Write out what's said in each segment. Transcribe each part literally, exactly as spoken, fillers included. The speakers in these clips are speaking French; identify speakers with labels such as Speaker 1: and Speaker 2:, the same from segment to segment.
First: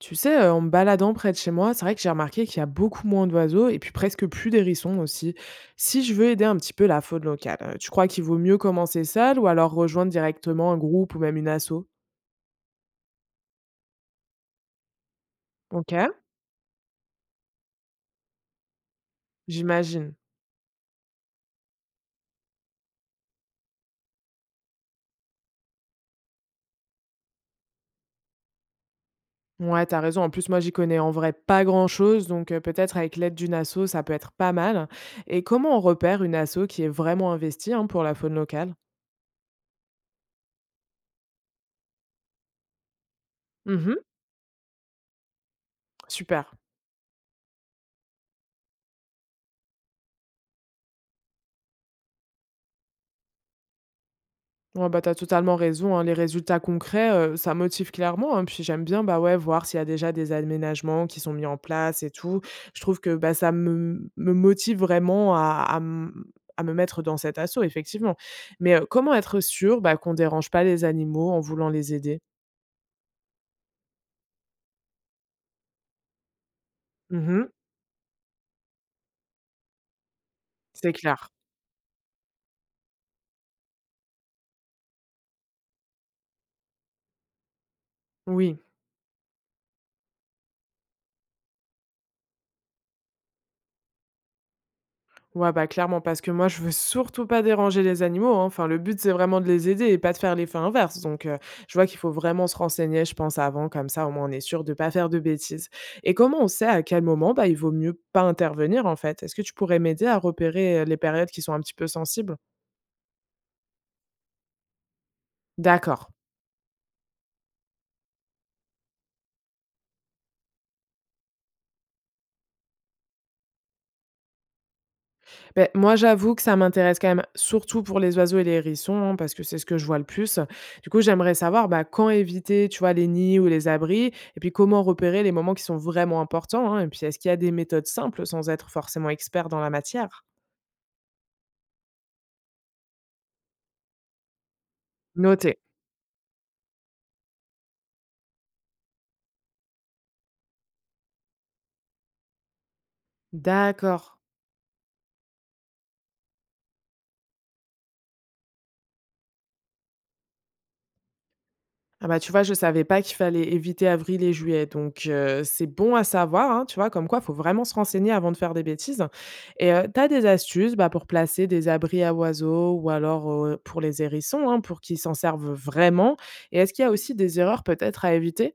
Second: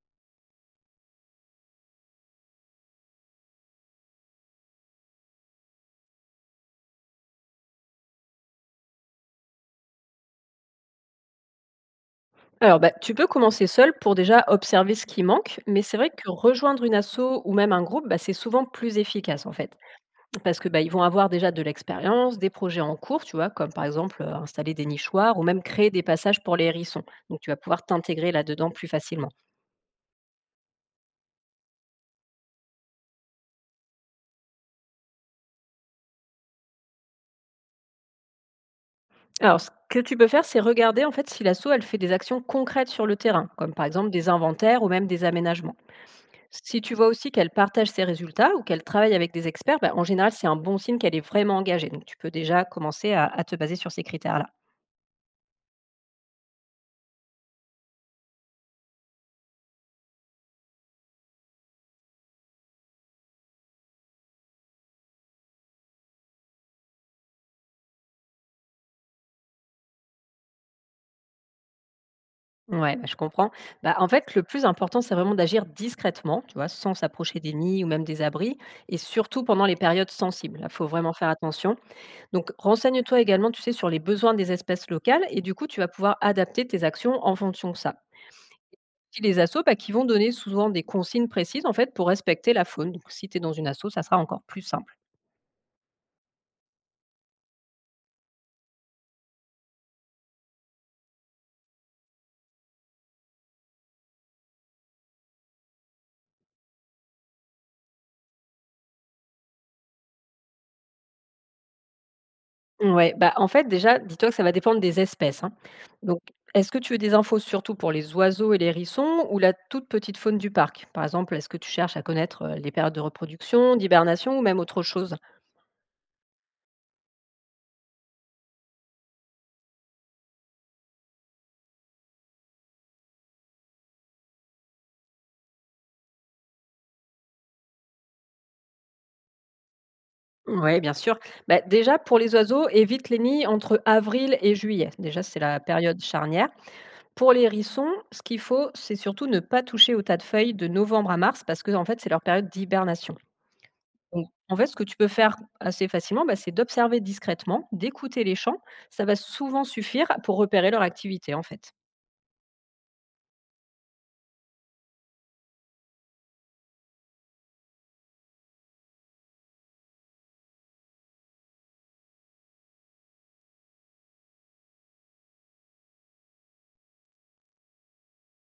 Speaker 1: Tu sais, heu, en me baladant près de chez moi, c'est vrai que j'ai remarqué qu'il y a beaucoup moins d'oiseaux et puis presque plus d'hérissons aussi. Si je veux aider un petit peu la faune locale, heu, tu crois qu'il vaut mieux commencer seul ou alors rejoindre directement un groupe ou même une asso?
Speaker 2: Alors, bah, tu peux commencer seul pour déjà observer ce qui manque, mais
Speaker 1: OK,
Speaker 2: c'est vrai que rejoindre une asso ou même un groupe, bah, c'est souvent plus efficace en fait,
Speaker 1: j'imagine.
Speaker 2: parce que bah, ils vont avoir déjà de l'expérience, des projets en cours, tu vois, comme par exemple euh, installer des nichoirs ou même créer des passages pour les hérissons. Donc, tu vas pouvoir t'intégrer là-dedans plus facilement.
Speaker 1: Ouais, t'as raison. En plus, moi, j'y connais en vrai pas grand-chose, donc heu, peut-être avec l'aide d'une asso, ça peut être pas mal. Et comment on repère une asso qui est vraiment investie, hein, pour la faune locale?
Speaker 2: Alors, ce que tu peux faire, c'est regarder en fait si l'asso elle fait des actions concrètes sur le terrain, comme par
Speaker 1: Mmh,
Speaker 2: exemple des inventaires ou même des aménagements.
Speaker 1: super.
Speaker 2: Si tu vois aussi qu'elle partage ses résultats ou qu'elle travaille avec des experts, bah, en général, c'est un bon signe qu'elle est vraiment engagée. Donc, tu peux déjà commencer à, à te baser sur ces critères-là.
Speaker 1: Ouais, bah, t'as totalement raison, hein. Les résultats concrets, heu, ça motive clairement, hein. Puis j'aime bien, bah, ouais, voir s'il y a déjà des aménagements qui sont mis en place et tout. Je trouve que, bah, ça me me motive vraiment à à m à me mettre dans cet assaut, effectivement. Mais, heu, comment être sûr, bah, qu'on dérange pas les animaux en voulant les aider?
Speaker 2: Ouais, bah, je comprends. Bah, en fait, le plus important, c'est vraiment d'agir discrètement, tu vois, sans s'approcher
Speaker 1: Mmh.
Speaker 2: des nids ou même des abris, et surtout pendant les périodes sensibles. Il faut
Speaker 1: C'est
Speaker 2: vraiment faire
Speaker 1: clair.
Speaker 2: attention. Donc, renseigne-toi également, tu sais, sur les besoins des espèces locales et du coup, tu vas pouvoir adapter tes actions en fonction de ça.
Speaker 1: Oui.
Speaker 2: Puis les assos, bah, qui vont donner souvent des consignes précises en fait pour respecter la faune. Donc, si tu es dans une asso, ça sera encore plus simple.
Speaker 1: Ouais, bah, clairement, parce que moi, je veux surtout pas déranger les animaux, hein. Enfin, le but, c'est vraiment de les aider et pas de faire l'effet inverse. Donc, heu, je vois qu'il faut vraiment se renseigner, je pense, avant, comme ça, au moins, on est sûr de pas faire de bêtises. Et comment on sait à quel moment, bah, il vaut mieux pas intervenir, en fait? Est-ce que tu pourrais m'aider à repérer, heu, les périodes qui sont un petit peu sensibles?
Speaker 2: Ouais, bah, en fait, déjà, dis-toi que ça va dépendre des espèces, hein.
Speaker 1: D'accord.
Speaker 2: Donc, est-ce que tu veux des infos surtout pour les oiseaux et les hérissons ou la toute petite faune du parc? Par exemple, est-ce que tu cherches à connaître euh, les périodes de reproduction, d'hibernation ou même autre chose?
Speaker 1: Beh, moi, j'avoue que ça m'intéresse quand même, surtout pour les oiseaux et les hérissons, hein, parce que c'est ce que je vois le plus. Du coup, j'aimerais savoir bah, quand éviter, tu vois, les nids ou les abris, et puis comment repérer les moments qui sont vraiment importants, hein, et puis, est-ce qu'il y a des méthodes simples sans être forcément expert dans la matière.
Speaker 2: Oui, bien sûr. Bah, déjà, pour les oiseaux, évite les nids entre avril et juillet. Déjà, c'est la
Speaker 1: Noté.
Speaker 2: période charnière. Pour les hérissons, ce qu'il faut, c'est surtout ne pas toucher au tas de feuilles de novembre à mars parce que, en fait, c'est leur période d'hibernation.
Speaker 1: D'accord.
Speaker 2: Donc, en fait, ce que tu peux faire assez facilement, bah, c'est d'observer discrètement, d'écouter les chants. Ça va souvent suffire pour repérer leur activité, en fait.
Speaker 1: Ah bah, tu vois, je savais pas qu'il fallait éviter avril et juillet, donc heu, c'est bon à savoir, hein, tu vois? Comme quoi, il faut vraiment se renseigner avant de faire des bêtises et heu, tu as des astuces, bah, pour placer des abris à oiseaux ou alors, heu, pour les hérissons, hein, pour qu'ils s'en servent vraiment? Et est-ce qu'il y a aussi des erreurs peut-être à éviter?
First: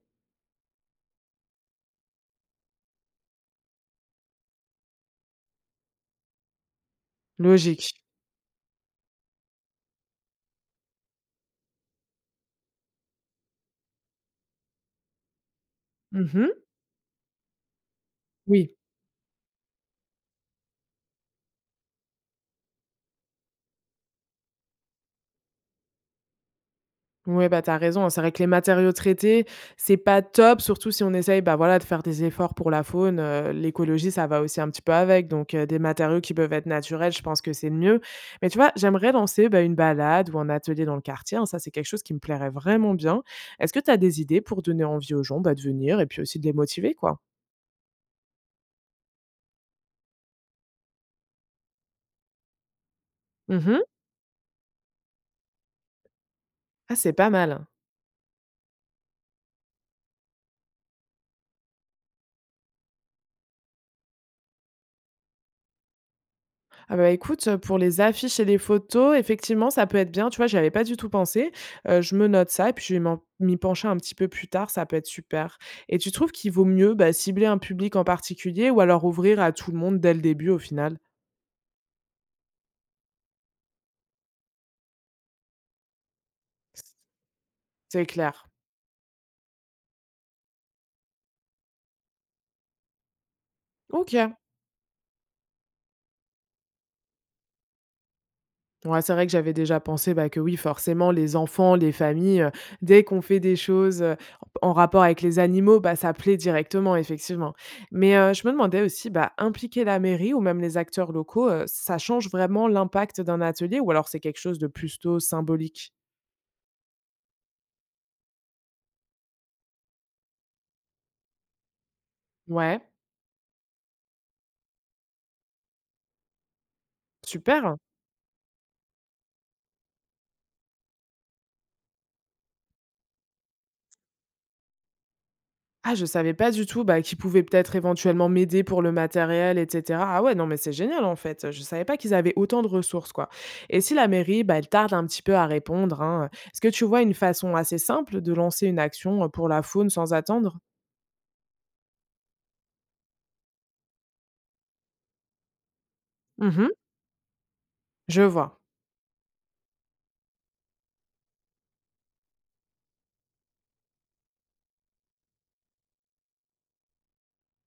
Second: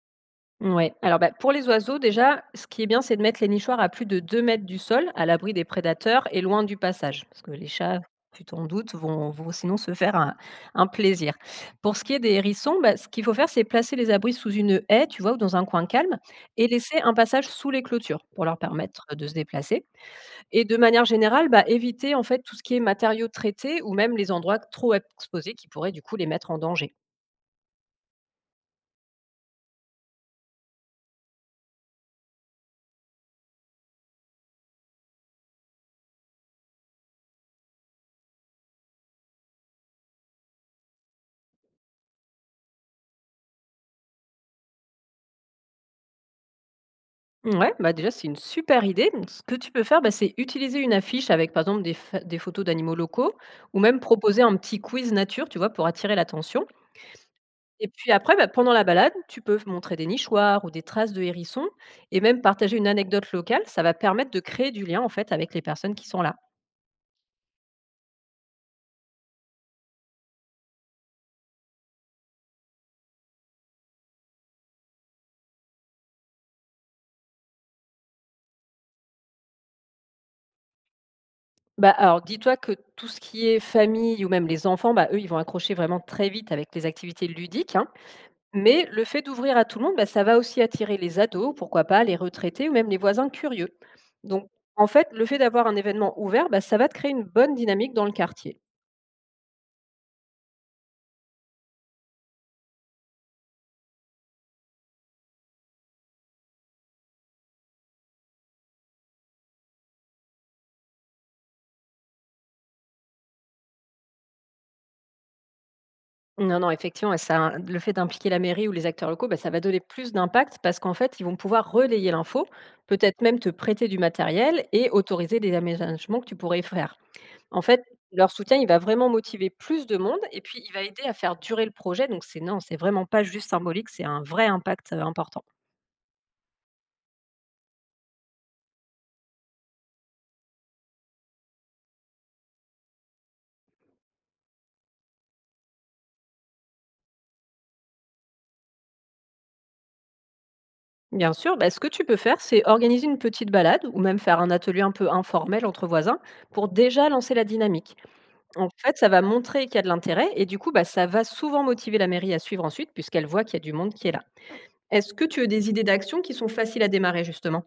Speaker 2: Ouais, alors bah, pour les oiseaux, déjà, ce qui est bien, c'est de mettre les nichoirs à plus de deux mètres du sol, à l'abri des prédateurs et loin du passage. Parce que les
Speaker 1: Logique.
Speaker 2: chats, tu t'en doutes, vont, vont sinon se faire un, un plaisir. Pour ce qui est des hérissons, bah, ce qu'il faut faire, c'est placer les abris sous une haie, tu vois, ou dans un coin calme,
Speaker 1: Mmh.
Speaker 2: et laisser un passage sous les clôtures pour leur
Speaker 1: Oui.
Speaker 2: permettre de se déplacer. Et de manière générale, bah, éviter en fait tout ce qui est matériaux traités ou même les endroits trop exposés qui pourraient du coup les mettre en danger.
Speaker 1: Ouais, bah, t'as raison, hein. C'est vrai que les matériaux traités, c'est pas top, surtout si on essaye, bah, voilà, de faire des efforts pour la faune, heu, l'écologie, ça va aussi un petit peu avec, donc heu, des matériaux qui peuvent être naturels, je pense que c'est le mieux. Mais tu vois, j'aimerais lancer, bah, une balade ou un atelier dans le quartier, hein, ça, c'est quelque chose qui me plairait vraiment bien. Est-ce que t'as des idées pour donner envie aux gens, bah, de venir et puis aussi de les motiver, quoi?
Speaker 2: Ouais, bah, déjà, c'est une super idée. Donc, ce que tu peux faire, bah, c'est utiliser une affiche avec, par exemple, des, fa- des photos d'animaux locaux ou
Speaker 1: Mmh.
Speaker 2: même proposer un petit quiz nature, tu vois, pour attirer l'attention.
Speaker 1: Ah, c'est pas mal.
Speaker 2: Et puis après, bah, pendant la balade, tu peux montrer des nichoirs ou des traces de hérissons et même partager une anecdote locale. Ça va permettre de créer du lien, en fait, avec les personnes qui sont là.
Speaker 1: Ah bah, écoute, heu, pour les affiches et les photos, effectivement, ça peut être bien, tu vois? J'y avais pas du tout pensé. Heu, je me note ça et puis je vais m'en m'y pencher un petit peu plus tard, ça peut être super. Et tu trouves qu'il vaut mieux, bah, cibler un public en particulier ou alors ouvrir à tout le monde dès le début au final?
Speaker 2: Bah, alors dis-toi que tout ce qui est famille ou même les enfants, bah, eux, ils vont accrocher vraiment très vite avec les activités ludiques, hein.
Speaker 1: C'est clair.
Speaker 2: Mais le fait d'ouvrir à tout le monde, bah, ça va aussi attirer les ados, pourquoi pas les retraités ou même les voisins curieux.
Speaker 1: OK.
Speaker 2: Donc, en fait, le fait d'avoir un événement ouvert, bah, ça va te créer une bonne dynamique dans le quartier.
Speaker 1: Ouais, c'est vrai que j'avais déjà pensé, bah, que oui, forcément, les enfants, les familles, heu, dès qu'on fait des choses, heu, en rapport avec les animaux, bah, ça plaît directement, effectivement. Mais, heu, je me demandais aussi, bah, impliquer la mairie ou même les acteurs locaux, heu, ça change vraiment l'impact d'un atelier ou alors c'est quelque chose de plutôt symbolique?
Speaker 2: Non, non, effectivement, et ça le fait d'impliquer la mairie ou les acteurs locaux, bah, ça va donner plus d'impact parce qu'en fait, ils vont pouvoir relayer l'info,
Speaker 1: Ouais,
Speaker 2: peut-être même te prêter du matériel et autoriser des aménagements que tu pourrais faire. En
Speaker 1: super!
Speaker 2: fait, leur soutien, il va vraiment motiver plus de monde et puis il va aider à faire durer le projet. Donc, c'est non, c'est vraiment pas juste symbolique, c'est un vrai impact euh, important.
Speaker 1: Ah, je savais pas du tout, bah, qu'ils pouvaient peut-être éventuellement m'aider pour le matériel et cetera. Ah ouais, non, mais c'est génial en fait. Je savais pas qu'ils avaient autant de ressources, quoi. Et si la mairie, bah, elle tarde un petit peu à répondre, hein, est-ce que tu vois une façon assez simple de lancer une action euh, pour la faune sans attendre?
Speaker 2: Bien sûr, bah, ce que tu peux faire, c'est organiser une petite balade ou même faire un atelier un peu informel entre voisins pour
Speaker 1: Mhm,
Speaker 2: déjà lancer la dynamique.
Speaker 1: je vois.
Speaker 2: En fait, ça va montrer qu'il y a de l'intérêt et du coup, bah, ça va souvent motiver la mairie à suivre ensuite puisqu'elle voit qu'il y a du monde qui est là. Est-ce que tu as des idées d'actions qui sont faciles à démarrer justement?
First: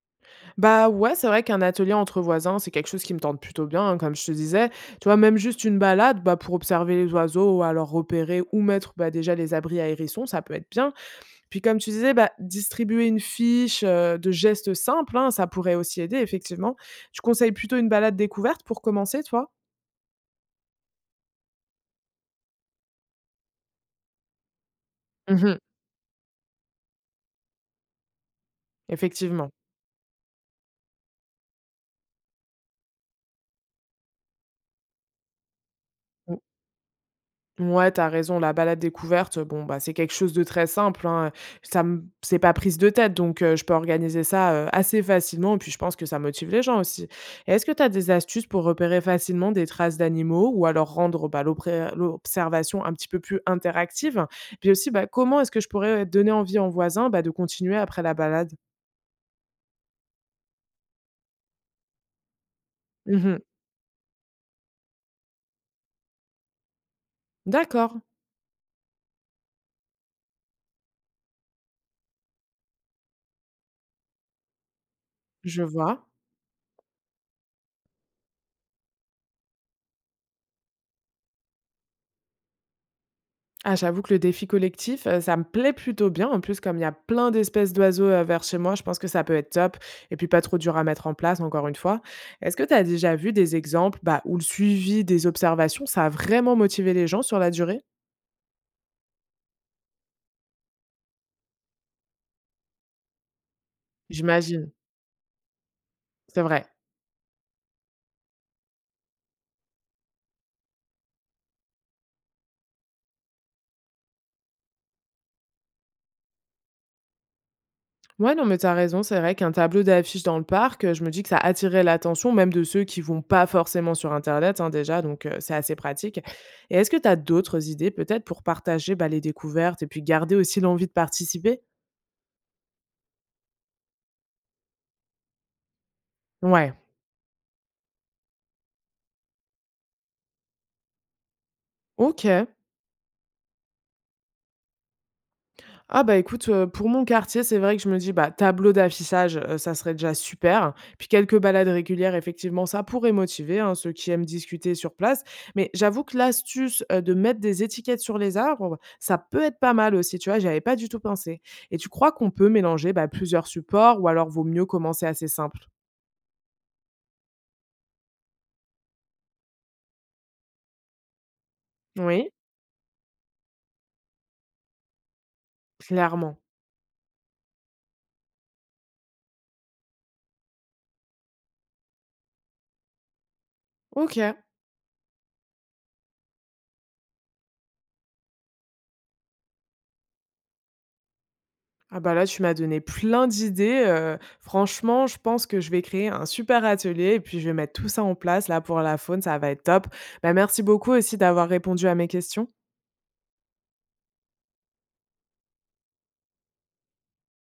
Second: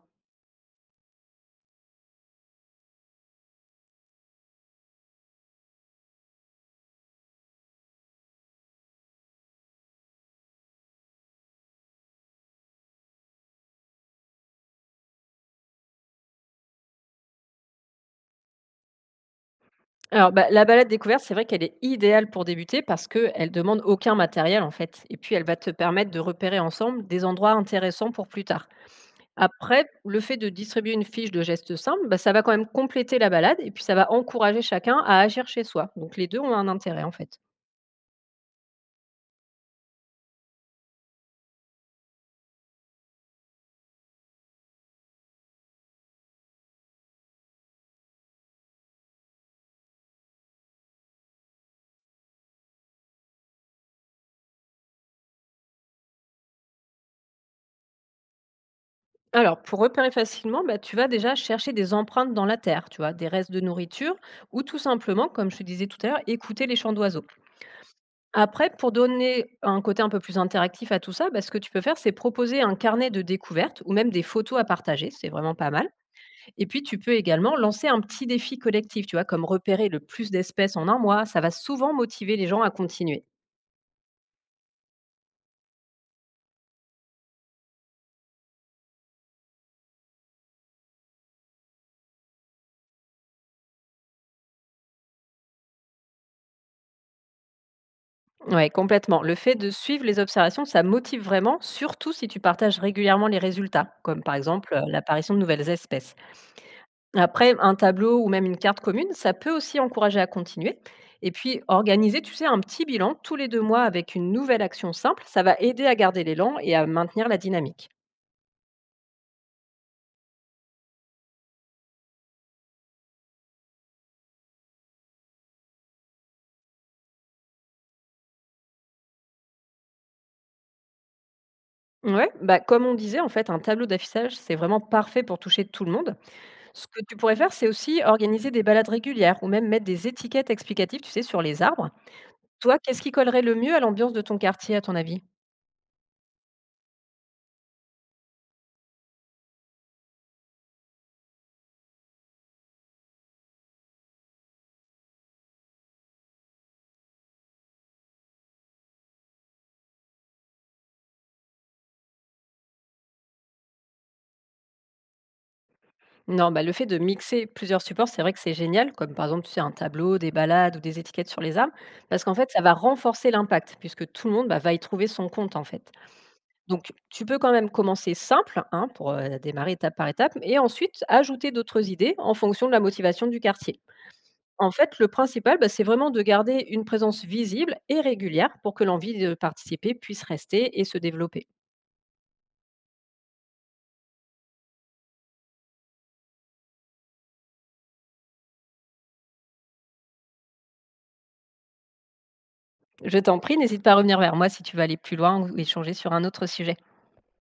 Speaker 1: Bah ouais, c'est vrai qu'un atelier entre voisins, c'est quelque chose qui me tente plutôt bien, hein, comme je te disais. Tu vois, même juste une balade, bah, pour observer les oiseaux ou alors repérer où mettre bah, déjà les abris à hérissons, ça peut être bien. Puis comme tu disais, bah, distribuer une fiche, heu, de gestes simples, hein, ça pourrait aussi aider effectivement. Tu conseilles plutôt une balade découverte pour commencer, toi?
Speaker 2: Alors, bah, la balade découverte, c'est vrai qu'elle est idéale pour débuter parce qu'elle demande aucun matériel en fait. Et puis, elle va
Speaker 1: Mmh.
Speaker 2: te permettre de repérer ensemble des endroits intéressants pour plus tard.
Speaker 1: Effectivement.
Speaker 2: Après, le fait de distribuer une fiche de gestes simples, bah, ça va quand même compléter la balade et puis ça va encourager chacun à agir chez soi. Donc, les deux ont un intérêt en fait.
Speaker 1: Ouais, t'as raison, la balade découverte, bon, bah, c'est quelque chose de très simple, hein, ça me c'est pas prise de tête, donc heu, je peux organiser ça, heu, assez facilement et puis je pense que ça motive les gens aussi. Et est-ce que t'as des astuces pour repérer facilement des traces d'animaux ou alors rendre, bah, l'opré l'observation un petit peu plus interactive? Puis aussi, bah, comment est-ce que je pourrais, donner envie en voisin, bah, de continuer après la balade?
Speaker 2: Alors, pour repérer facilement, bah, tu vas déjà chercher des empreintes dans la terre, tu vois, des
Speaker 1: Mmh.
Speaker 2: restes de nourriture, ou tout simplement, comme je te disais tout à l'heure, écouter les chants d'oiseaux.
Speaker 1: D'accord,
Speaker 2: Après, pour donner un côté un peu plus interactif à tout ça, bah, ce que tu peux faire, c'est proposer un carnet de découvertes ou même des photos à partager, c'est vraiment
Speaker 1: je
Speaker 2: pas mal.
Speaker 1: vois.
Speaker 2: Et puis, tu peux également lancer un petit défi collectif, tu vois, comme repérer le plus d'espèces en un mois, ça va souvent motiver les gens à continuer.
Speaker 1: Ah, j'avoue que le défi collectif, heu, ça me plaît plutôt bien. En plus, comme il y a plein d'espèces d'oiseaux, heu, vers chez moi, je pense que ça peut être top et puis pas trop dur à mettre en place, encore une fois. Est-ce que tu as déjà vu des exemples, bah, où le suivi des observations, ça a vraiment motivé les gens sur la durée?
Speaker 2: Ouais, complètement. Le fait de suivre les observations, ça motive vraiment, surtout si tu partages régulièrement les résultats, comme par
Speaker 1: J'imagine,
Speaker 2: exemple euh, l'apparition de nouvelles espèces.
Speaker 1: c'est vrai.
Speaker 2: Après, un tableau ou même une carte commune, ça peut aussi encourager à continuer. Et puis, organiser, tu sais, un petit bilan tous les deux mois avec une nouvelle action simple, ça va aider à garder l'élan et à maintenir la dynamique.
Speaker 1: Ouais, non, mais t'as raison, c'est vrai qu'un tableau d'affiches dans le parc, heu, je me dis que ça attirait l'attention même de ceux qui vont pas forcément sur internet, hein, déjà, donc heu, c'est assez pratique et est-ce que t'as d'autres idées peut-être pour partager, bah, les découvertes et puis garder aussi l'envie de participer?
Speaker 2: Ouais, bah comme on disait, en fait, un tableau d'affichage, c'est vraiment parfait pour toucher tout le monde.
Speaker 1: Ouais,
Speaker 2: Ce que tu pourrais faire, c'est aussi organiser des balades régulières ou même mettre des étiquettes explicatives, tu sais, sur les arbres.
Speaker 1: OK.
Speaker 2: Toi, qu'est-ce qui collerait le mieux à l'ambiance de ton quartier, à ton avis?
Speaker 1: Ah bah, écoute, heu, pour mon quartier, c'est vrai que je me dis, bah, tableau d'affichage, heu, ça serait déjà super. Puis quelques balades régulières, effectivement, ça pourrait motiver, hein, ceux qui aiment discuter sur place. Mais j'avoue que l'astuce, heu, de mettre des étiquettes sur les arbres, ça peut être pas mal aussi, tu vois? J'y avais pas du tout pensé. Et tu crois qu'on peut mélanger, bah, plusieurs supports ou alors vaut mieux commencer assez simple?
Speaker 2: Non, bah, le fait de mixer plusieurs supports, c'est vrai que c'est génial, comme par exemple, tu sais, un tableau, des balades ou des étiquettes sur les arbres, parce
Speaker 1: Oui,
Speaker 2: qu'en fait, ça va renforcer l'impact, puisque tout le monde bah, va y trouver son compte, en fait.
Speaker 1: clairement.
Speaker 2: Donc, tu peux quand même commencer simple, hein, pour euh, démarrer étape par étape, et ensuite ajouter d'autres idées en fonction de la motivation du quartier.
Speaker 1: OK.
Speaker 2: En fait, le principal, bah, c'est vraiment de garder une présence visible et régulière pour que l'envie de participer puisse rester et se développer.
Speaker 1: Ah bah là, tu m'as donné plein d'idées. Heu, franchement, je pense que je vais créer un super atelier et puis je vais mettre tout ça en place là pour la faune, ça va être top. Bah, merci beaucoup aussi d'avoir répondu à mes questions.
Speaker 2: Je t'en prie, n'hésite pas à revenir vers moi si tu veux aller plus loin ou échanger sur un autre sujet.